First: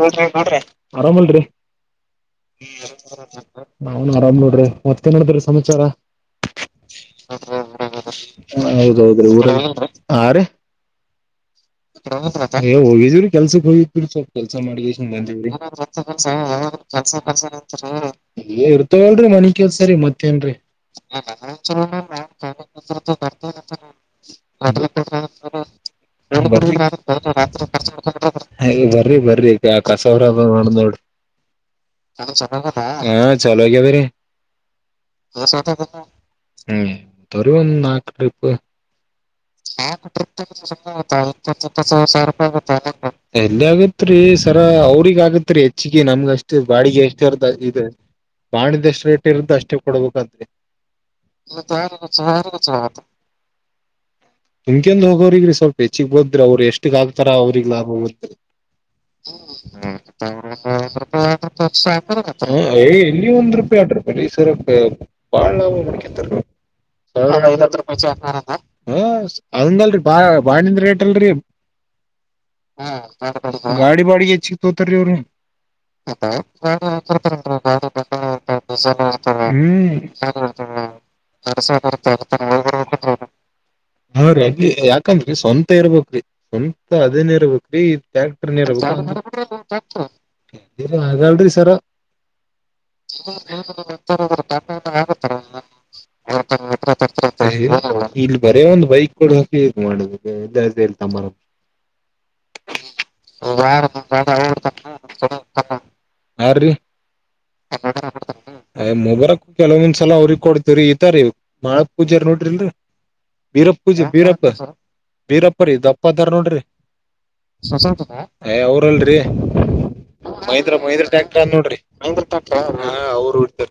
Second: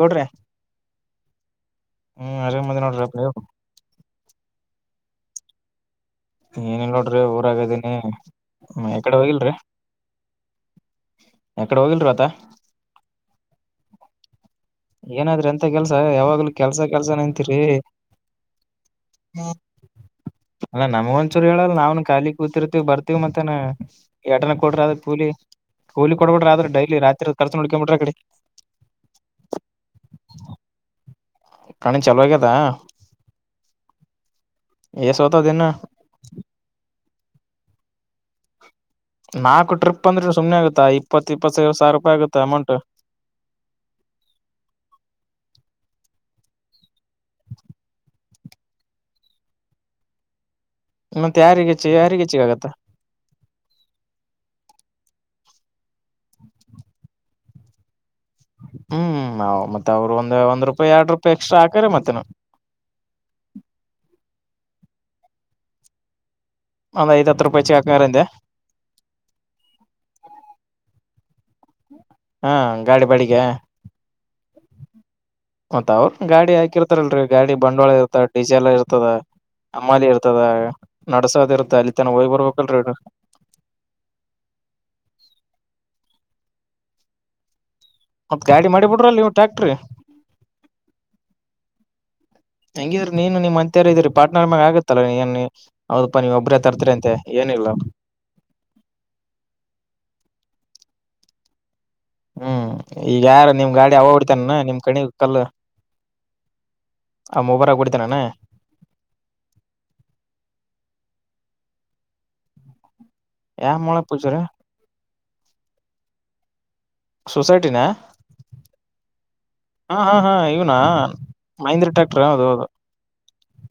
ಗೌಡ್ರೆ ಮಾಡ್ರಿ ಆರಾಮಲ್ರರಿ ಹ್ಮ್ ಆರಾಮ್ ಅದಿನ್ ನೋಡ್ರಿ ನೀವು ನನ್ ಆರಾಮ್ ನೋಡ್ರಿ ಮತ್ತೇ ಮಾಡ್ದ್ರಿ ಸಮಾಚಾರ ಏನಿಲ್ಲ ನೋಡ್ರಿ ಊರಾಗದೀನಿ ಎಕಡೆ ಹೌದೌದೀ ಊರ ಹೋಗಿಲ್ರಿ ಆ ರೀ ಎಕಡೆ ಹೋಗಿಲ್ರಿ ಆತ ಹ ಹೋಗಜರಿ ಕೆಲ್ಸುಕ್ ಕೆಲ್ಸ ಮಾಡ ಏನಾದ್ರಿ ಎಂತ ಕೆಲ್ಸ ಯಾವಾಗ್ಲೂ ಕೆಲ್ಸ ಕೆಲ್ಸನ ಅಂತೀರಿ ಇರ್ತ ತನಿ ಕಲ್ಸರಿ ಮತ್ತೇನ್ರಿ ಅಲ್ಲ ನಮಗೊಂಚೂರು ಹೇಳಲ್ಲ ನ್ ನಾವ್ನು ಖಾಲಿ ಕೂತಿರ್ತಿವಿ ಬರ್ತಿವಿ ಮತ್ತೇನ ಎಟನ ಕೊಡ್ರಿ ಅದ ಕೂಲಿ ಕೂಲಿ ಕೊಡ್ಬಿಡ್ರಿ ಆದ್ರ ಡೈಲಿ ರಾತ್ರಿ ಖರ್ಚು ಕಾರತತ್ರ ನೋಡ್ಕೊಂಬಿಡ್ರಿ ಅಕಡಿ ಬರ್ತ ನ ಮ ಹ ೀ ಆ ಕಸವರ ಮಾಡ ನೋಡು ಕಣಿ ಚಲೋ ಆಗ್ಯದ ಹಾ ಚಲೋಗ ಎಧಿನಿ ಏಸೋತದ ಇನ್ನ ಹ್ಮಂತ ಒಂದು ನಾಲ್ಕು ಟ್ರಿಪ್ ನಾಲ್ಕು ಟ್ರಿಪ್ ಅಂದ್ರೆ ಸುಮ್ನೆ ಆಗುತ್ತಾ ಇಪ್ಪತ್ ಇಪ್ಪತ್ತೈದು ಇಪ್ಪತ್ತು ರೂಪಾಯಿ ಆಗುತ್ತ ಸಾವಿರ ಅಮೌಂಟ್ ಆಗತ್ರಿೀ ಸರ ಅವ್ರಗ ಆಗತ್ರಿೀ ಹೆಚ್ಚಿಗೆ ನಮ್ಗ ಅಷ್ಟು ಬಾಡಿಗೆ ಎಷ್ಟರ್ದ ಇದು ಬಾಣಿದಷ್ಟು ರೇಟ್ ಇರುದು ಅಷ್ಟೇ ಕೊಡ್ಬೇಕಂದ್ರರಿ ಮತ್ ಮ ಯಾರಿಗೆ ಹೆಚ್ಚಿ ತಾರ ಯಾರಿಗೆ ಹೆಚ್ಚಿಗೆ ಆಗತ್ತ ಸಾರಗಸ ಮಾತ ತುಮಕಂದ ಹೋಗೋ್ರಗ್ರಿ ಸ್ವಲ್ಪ ಹೆಚ್ಚಗ್ ಬದ್ರಿ ಅವ್ರು ಎಷ್ಟಕ್ ಆಗ್ತಾರ ಅವ್ರ ಲಾಭ ಹೋಗುತ್ತೆ ಹ್ಮ್ ಮತ್ತೆ ಅವ್ರು ಒಂದ್ ಒ್ ಒಂದ್ ರೂಪಾಯಿ ಎರಡ್ ರೂಪಾಯಿ ಎಕ್ಸ್ಟ್ರಾ ಹಾಕ್ಯಾರ ಮತ್ತೇನು ರೂಪಾಯಿ ಿ ಸರಪ ಬಾಳ ಲಭ ಮುಡಿಕ ಒಂದ್ ಐದ್ ಹತ್ತು ರೂಪಾಯಿ ಹೆಚ್ಚಿಗೆ ತ ಹಾಕ್ಯಾರ ಅಂದೆ ಹ ಹಂಗಲ್ರಿ ಬಾ ಬಾಾಣಿಂದ ರೇಟ್ ಅಲ್ರರಿ ಹಾ ಗಾಡಿ ಬಡಿಗೆ ಗಾಡಿ ಬಾಡಿ ಹೆಚ್ಚಿ ತೋತಾರ ರೀ ಮತ್ತ ಅವ್ರ ಗಾಡಿ ಹಾಕಿರ್ತಾರಲ್ರರಿ ಗಾಡಿ ಬಂಡವಾಳ ಇರ್ತದ ಡೀಸೆಲ್ ಇರ್ತದ ಅಮಾಲಿ ಇರ್ತದ ನಡ್ಸೋದ ಅವ್ರು ಇರುತ್ತ ಅಲ್ಲಿ ತನ ಹೋಗಿ ಅದರ್ತಾರ ಬರ್ಬೇಕಲ್ರರಿ ಹ ಹಾ ರೀ ಅ ಯಾಕಂದ್ರಿ ಸ್ವಂತ ಇರ್ಬೇಕ್ರಿ ಸ್ವಂತ ಅದೇನ ಇರ್ಬೇಕ್ರಿ ಮತ್ ಟ್ಯಾಕ್ಟರ್ ನೀ ಗಾಡಿ ಮಾಡಿ ಬಿಡ್ರಲ್ ನೀವು ಟ್ಯಾಕ್ಟ್ರಿ ಹಾಗಗಲ್ಿ ಸರ ಹಂಗಿದ್ರಿ ನೀನು ನಿಮ್ ಅಂತತ್ಯಾರ ಇದ್ರರಿ ಪಾರ್ಟನರ್ ಮ್ಯ ಆಗತ್ತಲ್ಲ ನೀಏನ್ ಹದಪ್ಪ ನೀ್ ಒಬ್ರೇ ತರ್ತರಿ ಅಂತೆ ಏನಿಲ್ಲ ಇಲ್ಲಿ ಬರೇ ಒಂದ್ ಬೈಕ್ ಕೊಡ ಹಾಕಿ ಮಾಡ ಎತ ಮರ ಹ್ಮ್ ಈಗ ಯಾರ ನಿಮ್ ಗಾಡಿ ಅವ ಹೊಡ್ತಾನ ನಿಮ್ ಕಣಿ ಕಲ್ಲ ಯ್ರೀ ಅಯ ಮೂಬರಕ ಕೆಲವಂದಸಲ ಅವ್ರಿಗೆ ಕೊಡ್ತಿವ್ರೀ ಈತ ರೀ ಮಾಳಕ್ ಪೂಜ ನೋಡ್ರಿಲ್ರರಿ ಯಾವ ಬೀರಪ್ಪ ಮೊಳ ಪೂಜೆ ಪೂಜಾರ ಬೀರಪ್ಪ ಬೀರಪ್ಪ್ರೀ ದಪ್ಪದಾರ ನೋಡ್ರಿ ಸೊಸೈಟಿನ ಏ ಅವ್ರಲ್ರರಿ ಹಾ ಹಾ ಹಾ ಇವ್ನಾ ಮಹಂದ್ರ ಮೈಂದ್ರ ಟಾಕ್ಟ್ರ ನೋಡ್ರಿ ಮಹೇಂದ್ರ ಟ್ರ್ಯಾಕ್ಟರ್ ಮಹಂದ್ರ ಹೌದು ಟಾಕ್ಟ್ರ ಹೌದು ಹ ಅವ್ರು ಹಡ್ತಾರ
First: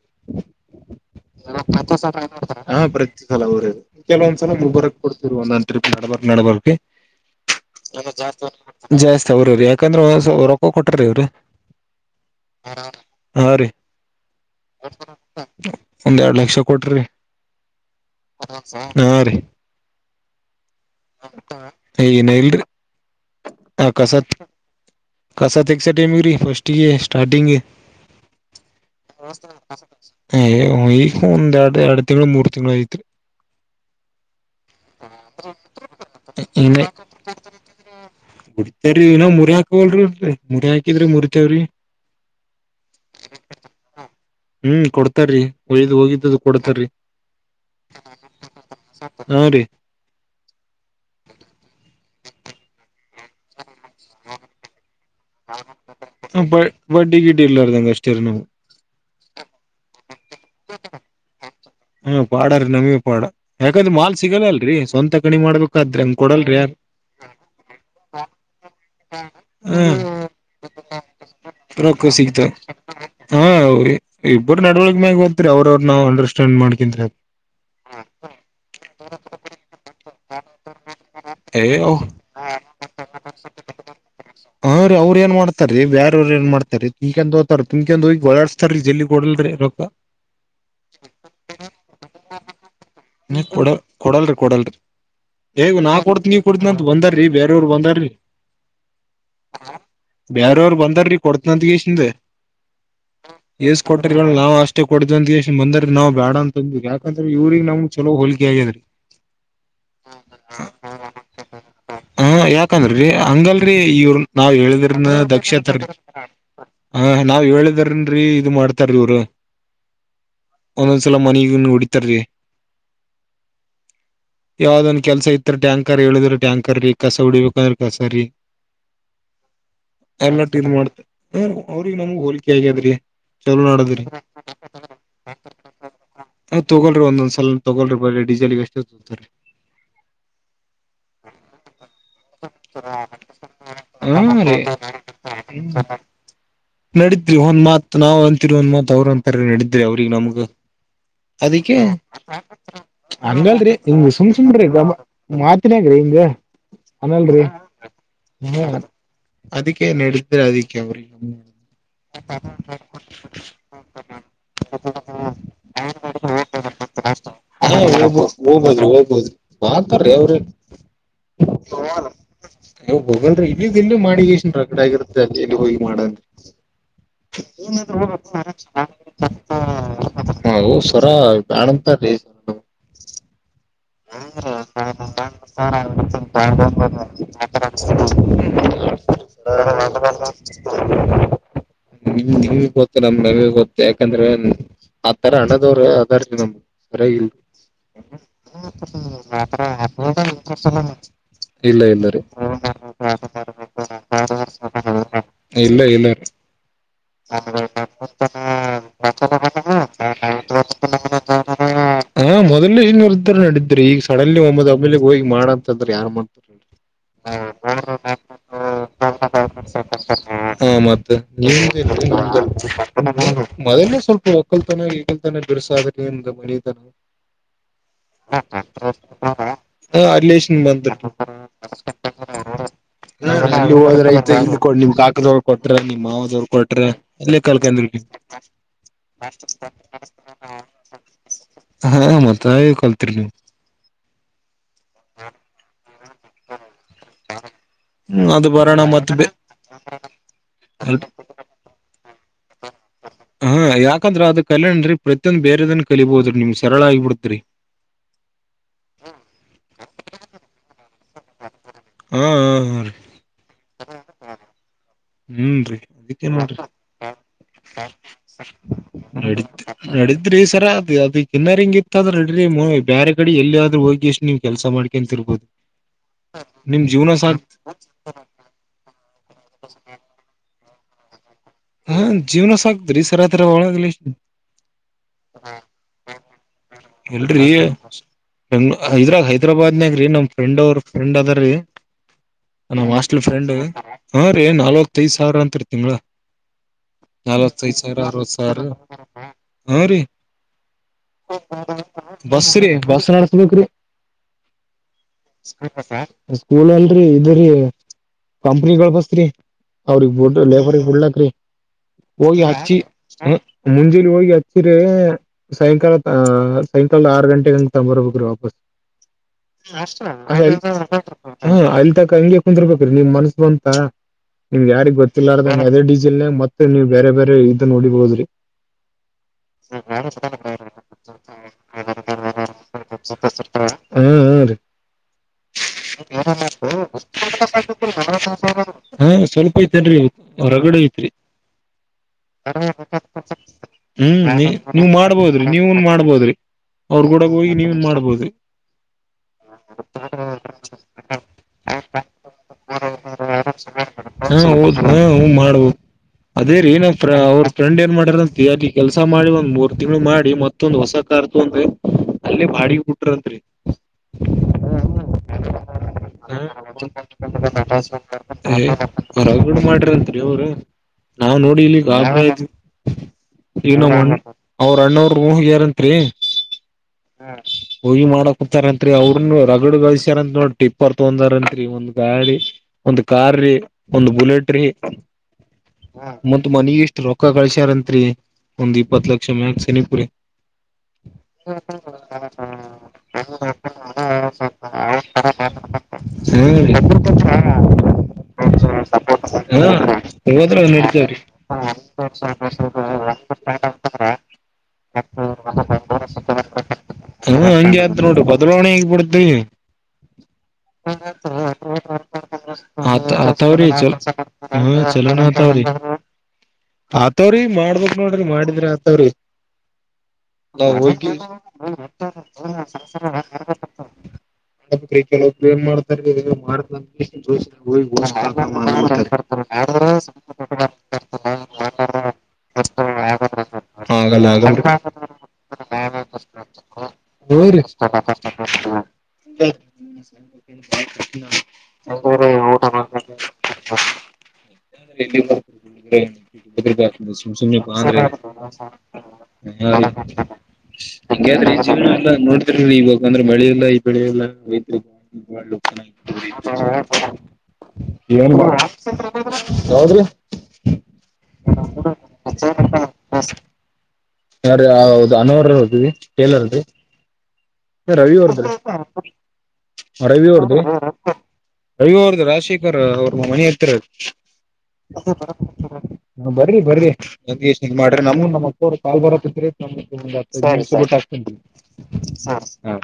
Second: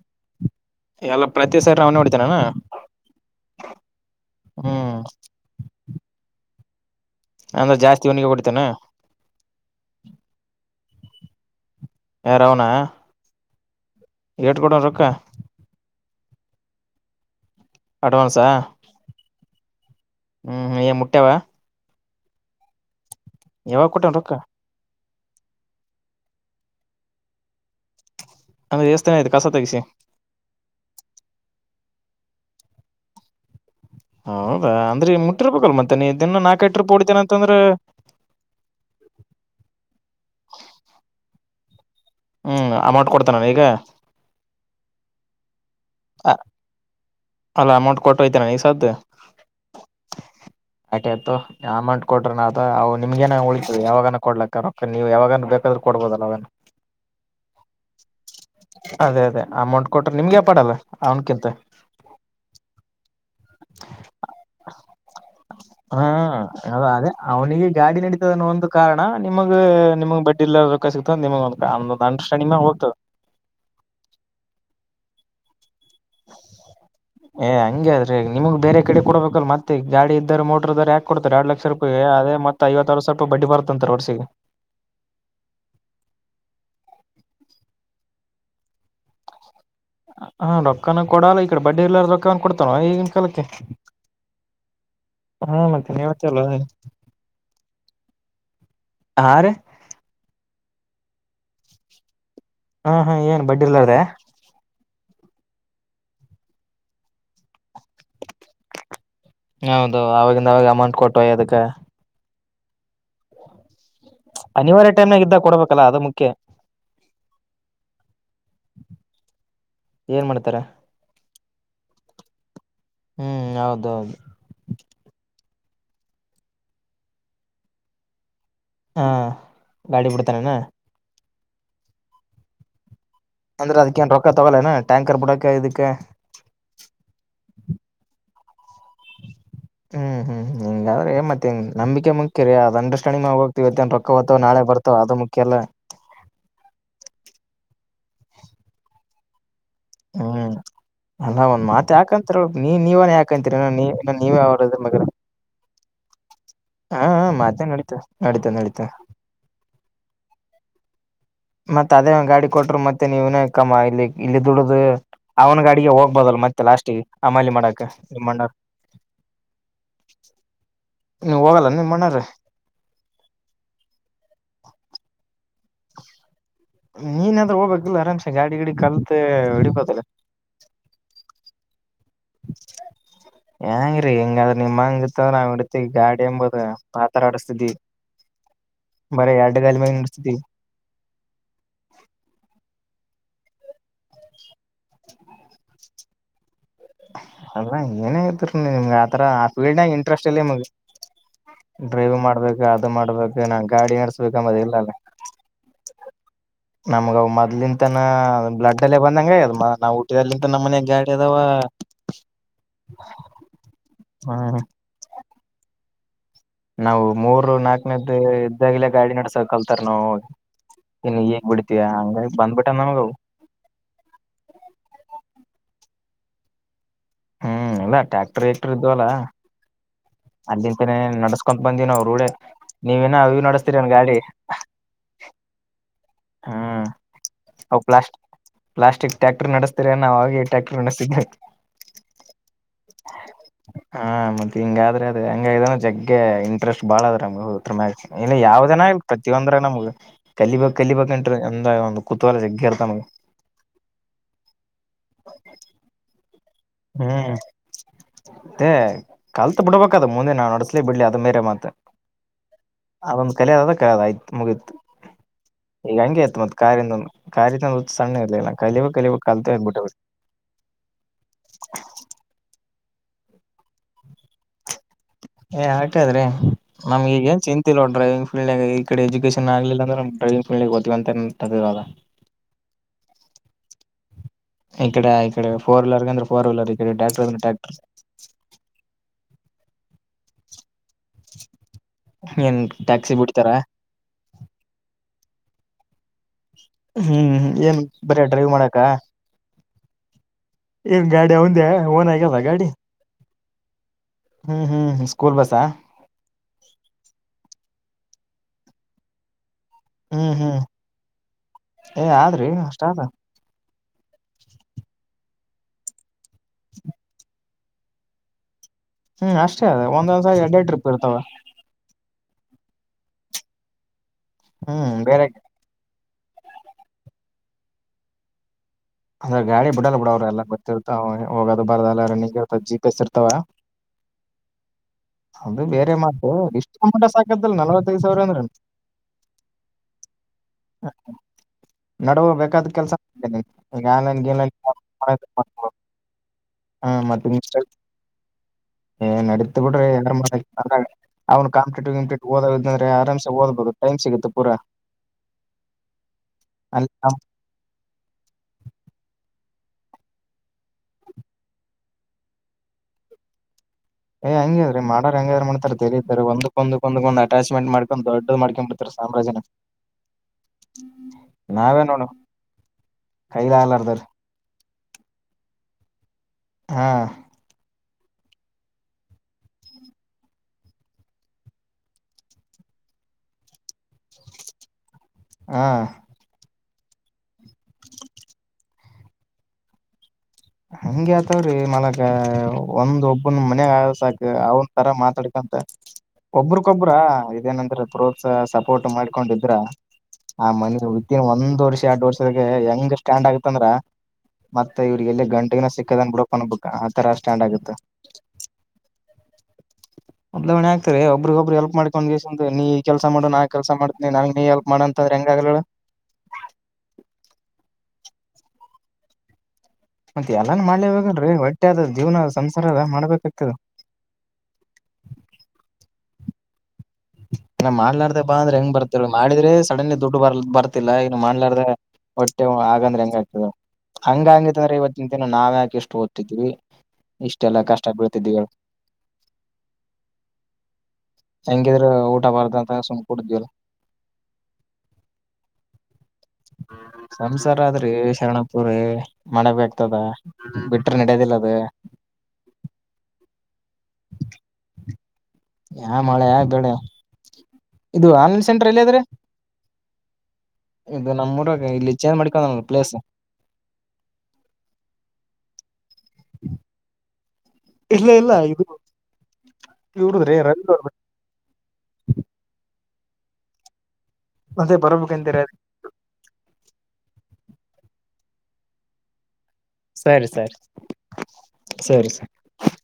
ಎಲ್ಲ ಪ್ರತಿ ಸಾರಿ ಅವನೇ ಹೊಡಿತಾನ ಹ ಪ್ರತಿ ಸಲ ಊರ ಕೆಲವೊಂದ್ಸಲ ಮುರಕ್ ಹ್ಮ್ ಕೊಡ್ತಿರು ಒಂದೊಂದ್ ಟ್ರಿಪ್ ನಡಬಾರ ಅಂದ್ರ ಜಾಸ್ತಿ ಇವನಿಗೆ ಹೊಡಿತಾನ ನ ಸೌ್ರ ರೀ ಯಾಕಂದ್ರೆ ರೊಕ್ಕ ಕೊಟ್ರೀ ಇವರು ಯಾರ ಅವನಾ ಹಾ ರೀ ಏಟ್ ಕೊಟ್ಟನ್ ರೊಕ್ಕ ಒಂದು ಎರಡು ಲಕ್ಷ ಕೋಡ್ರ್ ಅಡ್ವಾನ್ಸಾ ಹರಿ ಹ್ಮ್ ಏ ಮುಟ್ಟ್ಯಾವ ಏನ ಇಲ್ರರಿ ಯಾವಾಗ ಕೊಟನ್ ರೊಕ್ಕ ಕಸ ತೆಕ್ಸ ಟಮಗ್ರಿ ಫಸ್ಟ್ ಇ ಸ್ಟಾರ್ಟಿಂಗ್ ಅಂದ್ರೆ ಎಷ್ಟತನ ಆಯ್ತು ಕಸ ತೆಗಿಸಿ ಹ ಅಡು ಎರಡು ಮೂರು ತಿಂಗಳು ಚುನಾಯತ್ರಿ ಹೌದಾ ಅಂದ್ರೆ ಮುಟ್ಟಿರ್ಬೇಕಲ್ ಮತ್ತೆ ನೀ ದಿನ ನಾಲ್ಕೈಟ ರರುಪ ಹೊಡಿತೇನೆ ಅಂತಂದ್ರೆ ಕುಡಿತೇವ್ರೀ ಇನ್ ಮುರಿ ಹಾಕವಲ್ರಿಿರಿ ಮುರಿ ಹಾಕಿದ್ರಿ ಮುರಿತೇವ್ರಿ ಹ್ಮ್ ಅಮೌಂಟ್ ಕೊಡ್ತೇನ ಈಗ ಹ್ಮ್ ಕೊಡ್ತಾರೀ ಒಯ್ದ್ ಹ ಹೋಗಿದ್ದದು ಕೊಡ್ತಾರೀ ಅಲ್ಲ ಅಮೌಂಟ್ ಕೊಟ್ಟುೋಯ್ತೇನೆ ನೀ ಸ್ದು ಹಾ ರೀ ಆಯಟ ಆಯ್ತು ಅಮೌಂಟ್ ಕೊಟ್ರ ನತ ಅವ ನಿಮ್ಗೆೇನ ಉಳಿತ ಯಾವಾಗ ಕೊಡ್ಲಕ್ಕ ನೀವುಾವ ಬಬ ಬ ಬಡ್ಡಿ ಗಿಡ್ಡಿ ಇರ್ಲಾರ್ದಂಗ ಅಷ್ಟೇರಿ ನಾವು ಅೇ ಅ ಅಮೌಟ್ ಕೊಟ್ಟ ನಿಮಗೆ ಅವನ್ಕಿಂತ ಹ್ಮ ಪಾಡ್ರೀ ನಮಿ ಪಾಡ ಯಾಕಂದ್ರೆ ಮಾಲ್ ಸಿಗಲ್ಲ ಅಲ್ರರಿ ಸ್ವಂತ ಕಣಿ ಮಾಡ್ಬೇಕು ಹಾ ಅ ಅದೇ ಅವ್ನಿಗೆ ಗಾಡಿ ನಡೀತದ ಅನ್ನೋ ಒಂದು ಕ ಕಾರಣ ನಿಮಗ್ ಹ ನಿಮ್ಗ್ ಬಡ್ಡಿ ಇಲ್ಲ ರೊಕ್ಕ ಸಿತದೆ ನಿಮಗ ಒಂದ ಅಂದೊ್ ರೊಕ್ಕ ಸಿಗ್ತಾವ ಅಂಡರ್ಸ್ಟ್ಯಾಂಡಿಂಗ್ಗ ಹೋಗ್ತದೆ ಹಾ ಇಬ್ಬರು ನಡವಳಿಕ ಮ್ಯಾಗ ಬತ್ರಿ ಅವ್ರು ಏ ಹಂಗಗೆ ಅ ಆದ್ರೆ ನಿಮ್ಗ್ಗೆ ಬೇರೆ ಕಡೆ ಕೊಡಬೇಕಲ್ಲ ಮತ್ತೆ ಜಾ ಗಾಡಿ ಇದ್ದ ಮೋರ್ ಇದಾರೆ ಯಾಕ್ ಕೊಡ್ತಾರೆ ಎರಡ್ ಏ ಲಕ್ಷ ಅವ್ ರೂಾಯಿ ಅದ ಮತ್ತಐವಾರ ಸಾವರ ರೂಪಾಯ ಬಡ್ಡಿ ಬರ್ತಂತಾರೆ ವರ್ಷಿಗೆ ಹಂರಿ ಅವ್ರ ಏನ್ ಮಾಡ್ತಾರ ರೀ ಬೇಾರವ್ರ ಏನ್ ಮಾಡ್ತಾರೀ ಇಿಕಂದ ಹತಾರ ತಮಕ ಈಗ ಓಡಡ್ಸ್ತಾರೀ ಜಲ್ಲಿ ಕೊಡಲ್ ಹಾ ರೊಕ್ಕಾನ ಕೊಡಲ್ಲ ಈ ಕಡೆ ಬಡ್ಡಿ ಇಲ್ಲಾರ ರೊಕ್ಕ ಕೊಡ್ತಾನ ಈಗಿನ ಕಾಲಕ್ಕೆ ಕೊಡ ಕೊಡಲ್ರಿ ಕೊಡಲ್ರಿ ಹಾ ಹೇಗ ನಾ ಮತ್ತೆ ಕೊಡ್ತ ನೀವತ್ತಲ್ಲ ನೀವ ಕೊಡತಿನ ಅಂತ ಬಂದಾರೀ ಬೇರೆಯವ್ರ ಬಂದಾರಿ ಹ ರೀ ರು ಬಂದಾರೀ ಕೊನ ಹಾ ಹಾ ಏನ್ ಬಡ್ಡಿ ಇರ್ಲಾರ್ದೆ ಕೊಟ ನಾವು ಅಷ್ಟೇ ಕೊಡಂದ ದಿವ ಬಂದ್ರ ನಾವ್ ಬೇಡ ಅಂತಂದ ಯಾಕಂದ್ರೆ ಇವ್ರಿಗೆ ನಮ್ಗ್ ಚಲೋ ಹೋಲಿಕೆ ಆಗ್ಯ್ರರಿ ಹೌದು ಅವವಾಗಿಂದ ಅವಾಗ ಅಮೌಂಟ್ ಕೊಟ್ಟುವ ಅದಕ್ಕೆ ಯಾಕಂದಿ ಹಂಗಲ್ರರಿ ಇವ್ರ ನಾವ್ ಅನಿವಾರ್ಯ ಹೇಳಿದಿರ್ನ ಟೈಮ್ನಾಗ ಇದ್ದಾಗ ದಕ್ಷ ತರ ಕೊಡ್ಬೇಕಲ್ಲ ಅದು ಮುಖ್ಯ ಹಾ ನಾವ್ ಹೇಳಿದಾರನ್ೀ ಇದು ಮಾಡ್ತಾರವರು ಏನ್ ಮಾಡ್ತಾರೆ ಒಂದೊಂದ್ಸಲ ಮನವಿ ಹೊಡಿತಾರ ಹ್ಮ್ ಹೌದೌದು ಯಾವ್ದೊಂದ ಕೆಲಸ ಇತ್ ಟ್ಯಾಂರ್ ಹೇಳಿದ್ರೆ ಟ್ಯಾಂರ್ ರರಿ ಕಸ ಉಡಿಬೇಕಂದ್ರೆ ಕಸ ರೀ ಹಾ ಗಾಡಿ ಬಡ್ತಾನೆನಾ ಹ ಅವ್ರಿಗೆ ನಮಗ್ ಹೋಲಿಕೆ ಆಗ್ಯಾದ್ರಿ ಚಲ ಅಂದ್ರೆ ನಡದ್ರಿ ಅದಕ್ಕೇನ್ ರೊಕ್ಕ ತಗೊಲೇನ ಟ್ಯಾಂಕರ್ ಬಿಡಕ ಇದಕ್ಕೆ ತಗಳ್ರಿ ಒಂದೊಂದ್ಸಲ ತಗೊಳರಿ ಬರಿ ಡೀಸೆಲ್ಗೆ ಎಷ್ಟು ತೊತ ರರಿ ಹ್ಮ್ ಹ್ಮ್ ಹಿಂಗ್ರೆ ಮತ್ತೆಂಗ ನಂಬಿಕೆ ಮುಖ್ಯ ರರಿ ಅ್ ಅಂಡರ್ಸ್ಟಂಡಂಗ್ಗ ಹೋಗತಿವತ್ತ ರೊಕ್ಕ ಹಾ ಹೊ ನಾಳೆ ಬರ್ತಾವ ಅದು ಮುಖ್ಯಲ್ಲ ನಡೀತ್್ರಿ ಒಂದ್ ಮಾತ್ ನಾವ್ ಅಂತೀರಿ ಒಂದ್ ಮಾತ್ ಅವ್ರ ಅಂತ ಅವ ನಮಗೆ ಹ್ಮ್ ಅಲ್ಲ ಒಂದ್ ಅದಕ್ಕೆ ಮಾತ್ ಯಾಕಂತರ ನೀ ನೀವನ್ ಯಾಕಂತೀರಿ ಹಂಗ್ರ ನೀ ಇ್ ಸು್ ನೀವೇ ಸುಂ್ರೆ ಅವ್ರ ಇದ್ರ ಗ ಮಗ ಮಾತಿನ ಈ ಹಾ ಅನಲ್ರರಿ ಮಾತೆ ನಡೀತಾ ನಡೀತಾ ಹ ನಡೀತಾ ಅದಕ್ಕೆ ನಡಿದ್ರ ಅದಕ್ಕೆ ಅವ್ರಿ ಮತ್ತತ್ ಅದೇ ಗಾಡಿ ಕೊಟರು ಮತ್ತೆ ನೀವನ ಕಮ್ಮ ಇಲ್ಲಿ ಇಲ್ಲಿ ದುಡದು ಅವ್ನ್ ಗಾಡಿಗೆ ಹೋಗ್ಬೋದಲ್ ಮತ್ತೆ ಲಾಸ್ಟಗೆ ಅಮಲಿ ಮಾಡಕ್ ಹ ಹೋಗ್ಬೋದು ಹೋಗ್ಬೋದುತ್ರೇ ನೀವ್ ಹೋಗಲ್ಲ ನಿಮ್ಮಣ್ಣಾರ ನೀ ಹೋಗಲ್ರಿ ಇಲ್ಲಿಗೆ ಎಲ್ಲ ಮಾಡಿ ಇಷ್ಟನ್ ರಕಡೆ ಆಗಿರುತ್ತೆ ಅ ಎಲ್ಲಿ ಹ ಮಾಡ ನೀನಾದ್ರೂ ಹೋಗ್ಬೇಕಿಲ್ಲ ಆರಾಮ್ಸೆ ಗಾಡಿ ಗಿಡಿ ಕಲ್ತ್ ಹಿಡಿಬೋದಲ್ಲ ಸ್ರ [inaudible] ಹೆಂಗ್ರೀ ಹ ಹೆಂಗಾದ್ರ ಹ ನಿಮ್ಮಂಗಿತ್ತ ನಾವ್ ಹಿಡತಿವಿ ಗಾಡಿ ಎಂಬುದು ಪಾತ್ರ ಆಡಸ್ತಿದ್ವಿ ಬರೀ ಎರಡ್ ಗಾಲಿ ಮ್ಯಾಗ ನಡ್ಸ್ತಿದೀವಿ ನೀ ನಮ್ ನಮ ಗೊತ್ತ ಯಾಕಂದ್ರೆ ಆತರ ಹಣದವ್ರ ಅದಾರ್ಜು ನಮ್ಗೆ ಅದ್ರ ಏನೇತರ ನಿಮ್ಗ ಆತರ ಆ ಫೀಲ್ಡ್ನಾಗ ಇಂಟ್ರೆಸ್ಟ್ ಇಲ್ಲ ನಿಮಗ ಇಲ್ಲ ಡ್ರೈವ್ ಇಲ್ಲರಿ ಮಾಡ್ಬೇಕು ಅದು ಮಾಡ್ಬೇಕು ನಾ ಗಾಡಿ ನಡ್ಸ್ಬೇಕಮ್ಮದ ಇಲ್ಲಲ್ಲ ಇಲ್ಲ ಇಲ್ಲ ನಮ್ಗ ಮೊದ್ಲಿಂತನ ಬ್ಲಡ್ ಅಲ್ಲ ಬಂದಂಗ ನಾವು ಹಟ್ಟಿದಲ್ಲಿಂತ ನಮ್ಮ ಮನೆ ಗಾಡಿ ಅದಾವ ಹಾ ಮೊದಲನೇನರ್ರು ನಡಿದ್ರೆ ಈಗ ಸಡನ್ಲಿ ಒಮ್ಮೊ ಒಮ್ಮೇಲಿ ಹೋಗಿ ಮಾಡ ಅಂತಂದ್ರೆ ಯಾರು ಮಾಡ ನಾವು ಮೂರು ಹ ನಾಲ್ಕನೇದ ಇದ್ದಾಗಲೇ ಗಾಡಿ ನಡ್ಸಕ ಕಲ್ತಾರ ನಾವು ಮ ಇನ್ನು ಈಗ ನಿ ಬಿಡ್ತೀಯ ಹಂಗಾಗಿ ಬಂದ್ಬಿಟ್ಟ ನಮಗವು ಮೊಲ್ಲೇ ಸ್ವಲ್ಪ ಒಕ್ಕಲ್ತನ ಈಗಲ್ತಾನ ರು ಸಾಹಲಿಂದು ಮನಿತನ ಹ್ಮ್ ಇಲ್ಲ ಟ್ಯಾಕ್ಟರ್ ಕ್ಟರ್ ಇದ್ದವಲ್ಲ ಹ ಅಲ್ಲೇಶನ್ ಬಂದ್ರ ಅಲ್ಲಿಂತೇ ನಡ್ಸ್ಕೊ ಬಂದೀವ ಅವ ರೂಡೆ ನೀವೇನ ಅವಗ ಅಲ್ಲಿ ನಡಸ್ತೀರಿನ್ ಹೋದ್ರ ಗಾಡಿ ಐತೆ ಇಲ್ಲಿ ಕೊ ನಿಮ್ ಕಾಕದವ್ರು ಕೊಟ್ರ ನಿಮ್ ಮಾವದವ್ರರು ಕೊಟ್ರ ಹ್ಮ್ ಅಲ್ಲೇ ಅವು ಕಲ್ಕಂದ್ರಿ ಪ್ಲಾಸ್ಟ್ ಪ್ಲಾಸ್ಟಿಕ್ ಟ್ಯಾಕ್ಟರ್ ನಡೆಸ್ತೀರ ನಾ್ ಹಾಗಿ ಟ್ಯಾಕ್ರ್ ನಸ್ಸಿದೇವಿ ಹಾ ಮತ್ ಹಾ ಮತ್ ಹಿಂಗಾದ್ರೆ ಅದ ಹಂಗ ಇದ ಜಗ್ಗೆ ಇಂಟರೆಸ್ಟ್ ಬಾಳ ಅದ್ರ ನಮ್ಕ್ ನೀವು ಇಲ್ಲಿ ಅದು ಬರೋಣ ಯಾವ್ದೇನಾ ಇಲ್ ಮತ್ ಪ್ರತಿಯೊಂದ್ರ ನಮ್ಗೆ ಕಲಿಬೇಕ್ ಬೆ ಕಲಿಬೇಕ್ ಅಂದ ಒಂದು ಕುತೂಲ ಜಗ್ಗಿ ಇರ್ತಾವ ನಮಗೆ ಹಾ ಯಾಕಂದ್ರೆ ಅದು ಕಲ್ಯಾಣ್ ರಿ ಪ್ರತಿಯೊಂದ ಬೇರೆದನ್ ಕಲಿಬಹುದು ನಿಮ್ ಸರಳ ಹ್ಮ್ ಆಗಿಬಿಡತ್ರಿ ಅದೇ ಕಲ್ತೆಬಿಡಬೇಕಕು ಮುಂದೆ ನಾವು ನಡಸ್ಲಿ ಬಿಡ್ಲಿ ಅದ ಬೇರೇ ಮಾತು ಹಾ ಹಾ ಒಂದ್ ಕಲೆ ಅದ ಆಯ್ತ ಮುಗಿತು ಹುನ್ರಿ ಕಾರಿಂದ ಕಾರಿಂದ ಸಣ್ಣ ಇರ್ಲಿಲ್ಲ ಕಲಿಬೇಕ ಕಲಿಬೇಕ ಕಲ್ತ ಆಗ್ಬಿಟ್ಟ ನೆಡಿದ್ರಿ ಸರ್ ಅದ ಬಿನ್ನಾರಿಂಗ್ ಇತ್ತ ಅಂದ್ರ ನೆಡ್ರಿ ಬೇರೆ ಕಡೆ ಎಲ್ಲಿ ಹೋಗಿ ಎಷ್ಟು ನೀವ್ ಕೆಲ್ಸ ಮಾಡ್ಕಅಂತಿರ್ಬೋದು ಏ ಹಾಗಾದ್ರೆ ನಿಮ್ ನಮ್ಗ ಜೀವನ ಈಗ ಏನ್ ಸಾಧ್ಯ ಚಿಂತಿಲ್ಲ ನೋಡ್ ಡ್ರೈವಿಂಗ್ ಫೀಲ್ಡ್ನಾಗ ಈ ಕಡೆ ಎಜುಕೇಶನ್ ಆಗಲಿಲ್ಲಂದ್ರೆ ಡ್ರೈವಿಂಗ್ ಕಲಿಬಹುದು ಅಂತ ಹಾ ಜೀವನ ಸಾಕ್ತ್ರಿ ಸರತ್ರರ ಒಳಾಗಲಿ ಈಕಡೆ ಈಕಡೆ ಫೋರ್ ವೀಲರ್ ಟ್ಯಾಕ್ಟರ್ ಅಂದ್ರೆ ಎಲ್ರಿ ಟ್ರ್ಯಾಕ್ಟರ್ ಇದ್ರಾಗ ಹೈದಾಬಾದ್ ರೀ ನಮ ಫ್ರೆಂಡ್ ಅವ್ರು ಫ್ರೆಂಡ್ ಅದ ರೀ ಏನ್ ನಮ್ಮ ಟ್ಯಾಕ್ಸಿ ಹಾಸ್ಟೆಲ್ ಬಿಡ್ತಾರ ಫ್ರೆಂಡ್ ಹಾ ರೀ ನಲ್ವತ್ ಐದ್ ಸಾವಿರ ಅಂತ ತಿಂಗಳ ಹ್ಮ್ ನಲ್ವತ್ತೈದು ಏನ್ ಸಾವಿರ ಬರ ಹರವತ್ತು ಡ್ರೈವ್ ಸಾವಿರ ಮಾಡಕ ಹ ರೀ ಏನ್ ಗಾಡಿ ಅವಂದೆ ಓನ್ ಆಗ್ಯದ ಬಸ ಗಾಡಿ ರೀ ಬಸ್ ನೆಡಿಸಬೇಕ್ರಿ ಹ್ಮ್ ಹ್ಮ್ ಸ್ಕೂಲ್ ಬಸ್ಸಾ ಸ್ಕೂಲ್ ಅಲ್ರಿ ಇದು ರೀ ಕಂಪ್ನಿಗಳು ಬಸ್ತ್ರಿ ಅವ್ರಗ್ ಹ್ಮ್ ಬುಡ್ ಹ್ಮ್ ಲೇಬರಿಗೆ ಒಳ್ಳೆ ಏ ಹೋಗಿ ಆದ್ರಿ ಹಚ್ಚಿ ಅಷ್ಟ ಆದ ಮುಂಜಲಿ ಹೋಗಿ ಹತ್ತಿರೆ ಸಾಯಂಕಾಲ ಆ ಸಾಯಂಕಾಲ ಆರು ಗಂಟೆಗೆ ಹಂಗ್ ತಕೊಬರಬೇಕುರೀ ವಾಪಸ್ ಹ್ಮ್ ಅಷ್ಟೇ ಹ ಅದ ಒಂದೊಂದ್ಸರಿ ಎರಡ್ ಎರಡ್ ಟ್ರಿಪ್ ಇರ್ತಾವ ಅಷ್ಟೇ ಅಂತ ಕುಂದರ್ಬೇಕ್ರೀ ನಿಮ್ ಮನಸ್ ಬಂತ ನಿಮ್ ಹ್ಮ್ ಯಾರಿಗ್ ಬೇರೆ ಗೊತ್ತಿಲ್ಲಾರ ಅದೇ ಜಿಲ್ಲೆ ಮತ್ತೆ ನೀವ್ ಬೇರೆ ಬೇರೆ ಇದದು ಹೊಡೀಬೋದುರೀ [inaudible] ಅಂದ್ರೆ ಗಾಡಿ ಬಿಡಲ್ಲಲ್ ಬಿಡವ್ರರು ಎಲ್ಲಾ ಗೊತ್ತಿರ್ತಾವ ಹೋಗೋದು ಬಾರಲ್ಲ ನಿಂಗ ಇರ್ತವ ಜಿ ಪಿ ಎಸ್ ಇರ್ತವ ಹುನ್ರಿ ಮಾತು ಇಷ್ಟು ಅಮೌಂಟ ಸಾಕತ್ತಲ್ ನಲ್ವತ್ತೈದು ಸಾವಿರ ಅಂದ್ರ ಹಾ ಸ್ವಲ್ಪ ಇತನ್ರಿ ಹೊರಗಡೆ ಐತ್ರಿ ನಡುವ ಬೇಕಾದ ಕೆಲ್ಸ ಮಾಡೇ ಹ್ಮ್ ನೀ ನೀವ್ ಮಾಡ್ಬೋದ್ರಿ ನೀವನ್ ಮಾಡ್ಬೋದ್ರಿ ಹ್ಮ ಮತ್ತ ಅವ್ರಗೂಡಗ್ ಹೋಗಿ ಇನ್ಸ್ಟಾ ನೀವನ್ ಮಾಡ್ಬೋದ್ರಿ ಏ ನಡೀತ್ ಬಿಡ್ರಿರ ಅವ್ ಕಂಪಿಟಿವ್ ಓದ ಅಂದ್ರ ಆರಾಮ್ಸ ಓದಬಹುದು ಹಾ ಓದು ಹಾ ಹ ಮಾಡ್ಬೋದು ಅದೇ ರೀ ನ ಅಲ್ಲಿ ನಮ್- ಅವ್ರ ಫ್ರೆಂಡ್ ಏನ್ ಮಾಡ್ಯಾರ ಅಂತ ಹೇಳಿ ಕೆಲ್ಸ ಮಾಡಿ ಒಂದ್ ಮೂರ್ ತಿಂಗಳು ಮಾಡಿ ಮತ್ತೊಂದ್ ಹೊಸ ಕಾರು ತಕೊಂಡಿ ಅಂದಿ ಅಲ್ಲೇ ಬಾಡಿಗೆ ಬಿಟ್ರತ್ರಿ [inaudible] ಹಾ ಹಂಗದ್ರೀ ಮಾಡಾರ ಹಂಗ್ಯಾರ ಮಾಡ್ತಾರ ತರ ಇದಾರೆ ಹಾ ಒಂದಂದ್ಂದ್ ಒಂದ ಅಟ್ಯಾಚ್ಮೆಂಟ್ ಮಾಡಕೊಂಡ್ ದೊಡ್ಡ ಮಾಡ್ಕ್ ಬಿತಾರ [unintelligible] ನಾವ್ ನೋಡಿ ಇಲ್ಲಿ ನಾವೇ ನೋಡು ಈಗ ನಾವು ಕೈಲಾಗ್ಲಾರ್ದವ್ರಿ ಅವ್ರ ಅಣ್ಣವರು ಊರಲ್ಲಿಯಿದರಂತ್ರಿ ಹಾ ಹೋಗಿ ಮಾಡಕ ಕುೂತಾರತ್ರಿ ಅವ್ರನು ರಗಡುಗಳಸ್ಯಾರಂತ ನೋ ಟಿಪ್ಪರ್ ತೊಂಕೊದಾರತ್ರಿ ಒಂದ್ ಗಾಡಿ ಒಂದು ಕಾರ್ ರಿ ಒಂದು ಬುಲೆಟ್ ರೀ ಹಾ ಮತ್ ಮನಿಗೆ ಇಷ್ಟು ರೊಕ್ಕ ಕಳಿಸಿ ಅಂತ್ರಿ ಒಂದ್ ಇಪ್ಪತ್ ಲಕ್ಷ ಮ್ಯಾಲೆ ಹಂಗಗೆ ಆತವ್ರಿ ಮಲಗ ಒಂದ್ ಒಬ್ಬನ್ ಮನಾಗ ಸಾಕ ಅವನ್ ತರ ಮಾತಾಡ್ಕ [unintelligible] ಒಬ್ರಕೊಬ್ರ ಇದೇನಂದ್ರ ಪ್ರೋತ್ಸಾಹ ಸಪೋರ್ಟ್ ಮಾಡ್ಕೊಂಡಿದ್ರ ಆ ಹೋದದ್ರ ಮನಿ ನೆಡಿತಾವ್ರಿ ವಿತಿನ್ ಒಂದ್ ವರ್ಷ ಎರಡ್ ವರ್ಷದಾಗ ಹೆಂಗ್ ಸ್ಟ್ಯಾಂಡ್ ಆಗತ್ತಂದ್ರ ಮತ್ತ ಇವ್ರಿಗೆ ಎಲ್ಲ ಗಂಟಗಿನ ಸಿಕ್ಕದನ್ ಬಿಡಪ್ಪ ಅನ್ಬೇಕ ಆ ತರ ಸ್ಟ್ಯಾಂಡ್ ಹಾ ಆಗುತ್ತೆ ಹಂಗೆ ಆಯ್ತು ನೋಡ್ರಿ ಬದಾವಣೆ ಹಿಂಗೇ ಬಿಡ್ತವೆ ಬದಲಾವಣೆ [inaudible] ಆಗ್ತಾರೆ ಒಬ್ರಿಗೊಬ್ರು ಹೆಲ್ಪ್ ಮಾಡ್ಕೊಂಡ್ ಗೆಸಿಂದ ನೀ ಕೆಲ್ಸ ಮಾಡು ನಾ ಕೆಲ್ಸ ಮಾಡ್ತೀನಿ ನನ್ಗ್ ನೀ ಹೆಲ್ಪ್ ಮಾಡ [unintelligible] ಅಂತಂದ್ರೆ ಎಲ್ಲಾನು ಹೆಂಗ ಆಗಲ್ಲ ಆತಾವ್ರಿ ಆತವ್ರಿ ಮಾಡ್ಬಕ್ ನೋಡ್ರಿ ಮಾಡಿದ್ರಿ ಆತವ್ರಿ ಮತ್ತೆ ಎಲ್ಲಾನು ಹ ಮಾಡ್ಲೇಬೇಕಲ್ರರಿ ಹೊಟ್ಟೆ ಅದ ಜೀವನ ಸಂಸಾರದ ಮಾಡ್ಬೇಕಾಗ್ತದ ಅ್ರ ಕೆಲವಬ್ಏನ್ ಮಾಡ್ತಾರ ಇನ್ನ ಮಾಡ್ತ ಹ ಸಡನ್ಿ ದುಡ್ಡು ಬರ್ ಬರ್ತಿಲ್ಲ ಇನ್ನು ಮಾಡ್ಲಾರ್ದೆ ಹೊಟ್ಟೆ ಆಗಂದ್ರೆ ಹೆಂಗ ಆಗ್ತದೆ ಹಾಗಲ್ಲು ಹಷ್ಟ ಇಷ್ಟು ಓದ್ತಿದ್ವಿ ಇಷ್ಟೆಲ್ಲಾ ಕಷ್ಟ ಬೀಳ್ತಿದೀವಿ ಹಿದ್ರ ಊಟ ಬಾರ್ದ ಅಂತ ಸುಮ ಕುಡಿದೀವ್ರ ಹ ಇ ರೂಪಾಯಿ ಆಗ್ತದೆ ಸುಮ್ ಸಂಸಾರ ಸುಮ್ಮನೆ ಆದ್ರಿ ಅಂದ ಶರಣಪುರ ಹ ಮಾಡಬೇಕಾಗ್ತದ ಬಿಟ್ರ ಹಗೆ ನಡ್ಯದಿಲ್ಲ ನೋಡ್ತರಿ ಇವಾಗ ಅಂದ್ರೆ ಮಳಿ ಇಲ್ಲ ಈ ಬೆಳಿ ಇಲ್ಲ ಯಾ ಮಳೆ ಯಾ ಬೆಳೆ ಕನ ಇದು ಆನ್ಲೈನ್ ಸೆಂಟರ್ ಅಲ್ಲಿ ಯಾವದ್ರಿ ಇದು ನಮ್ಮೂರ ಇಲ್ಲಿ ಇಚೇಂದ ಮಡಿಕಂದ ಪ್ಲೇಸ್ ಅನರ ಹದವಿ ಕಲರ್ೀ ಇಲ್ಲ ರವಿ ಇಲ್ಲ ಅವರ್ ಇದು ರವಿ ಇವ್ರದ್ರಿ ಅವ್ರದುು ಅವ್ರದ್ರಿ ರವಿ ಅವ್ರದು ರಾಜಶೇಖರ್ ಅವ ಮನ ಹತ್ರ ಅದೇ ಬರ್ಬೇಕಂತೀರ ಬರ್ರಿ ಬರ್ರಿ ನಂದ ಮಾಡ್ರಿ ನಮೂ ನಮ್ಮ ಅಕ್ಕರು ಕಾಲ್ ಬರತ್ತತ್ರಿ ಸರಿ ಸರಿ ಸರಿ ಸರಿ ಹ ಹಾ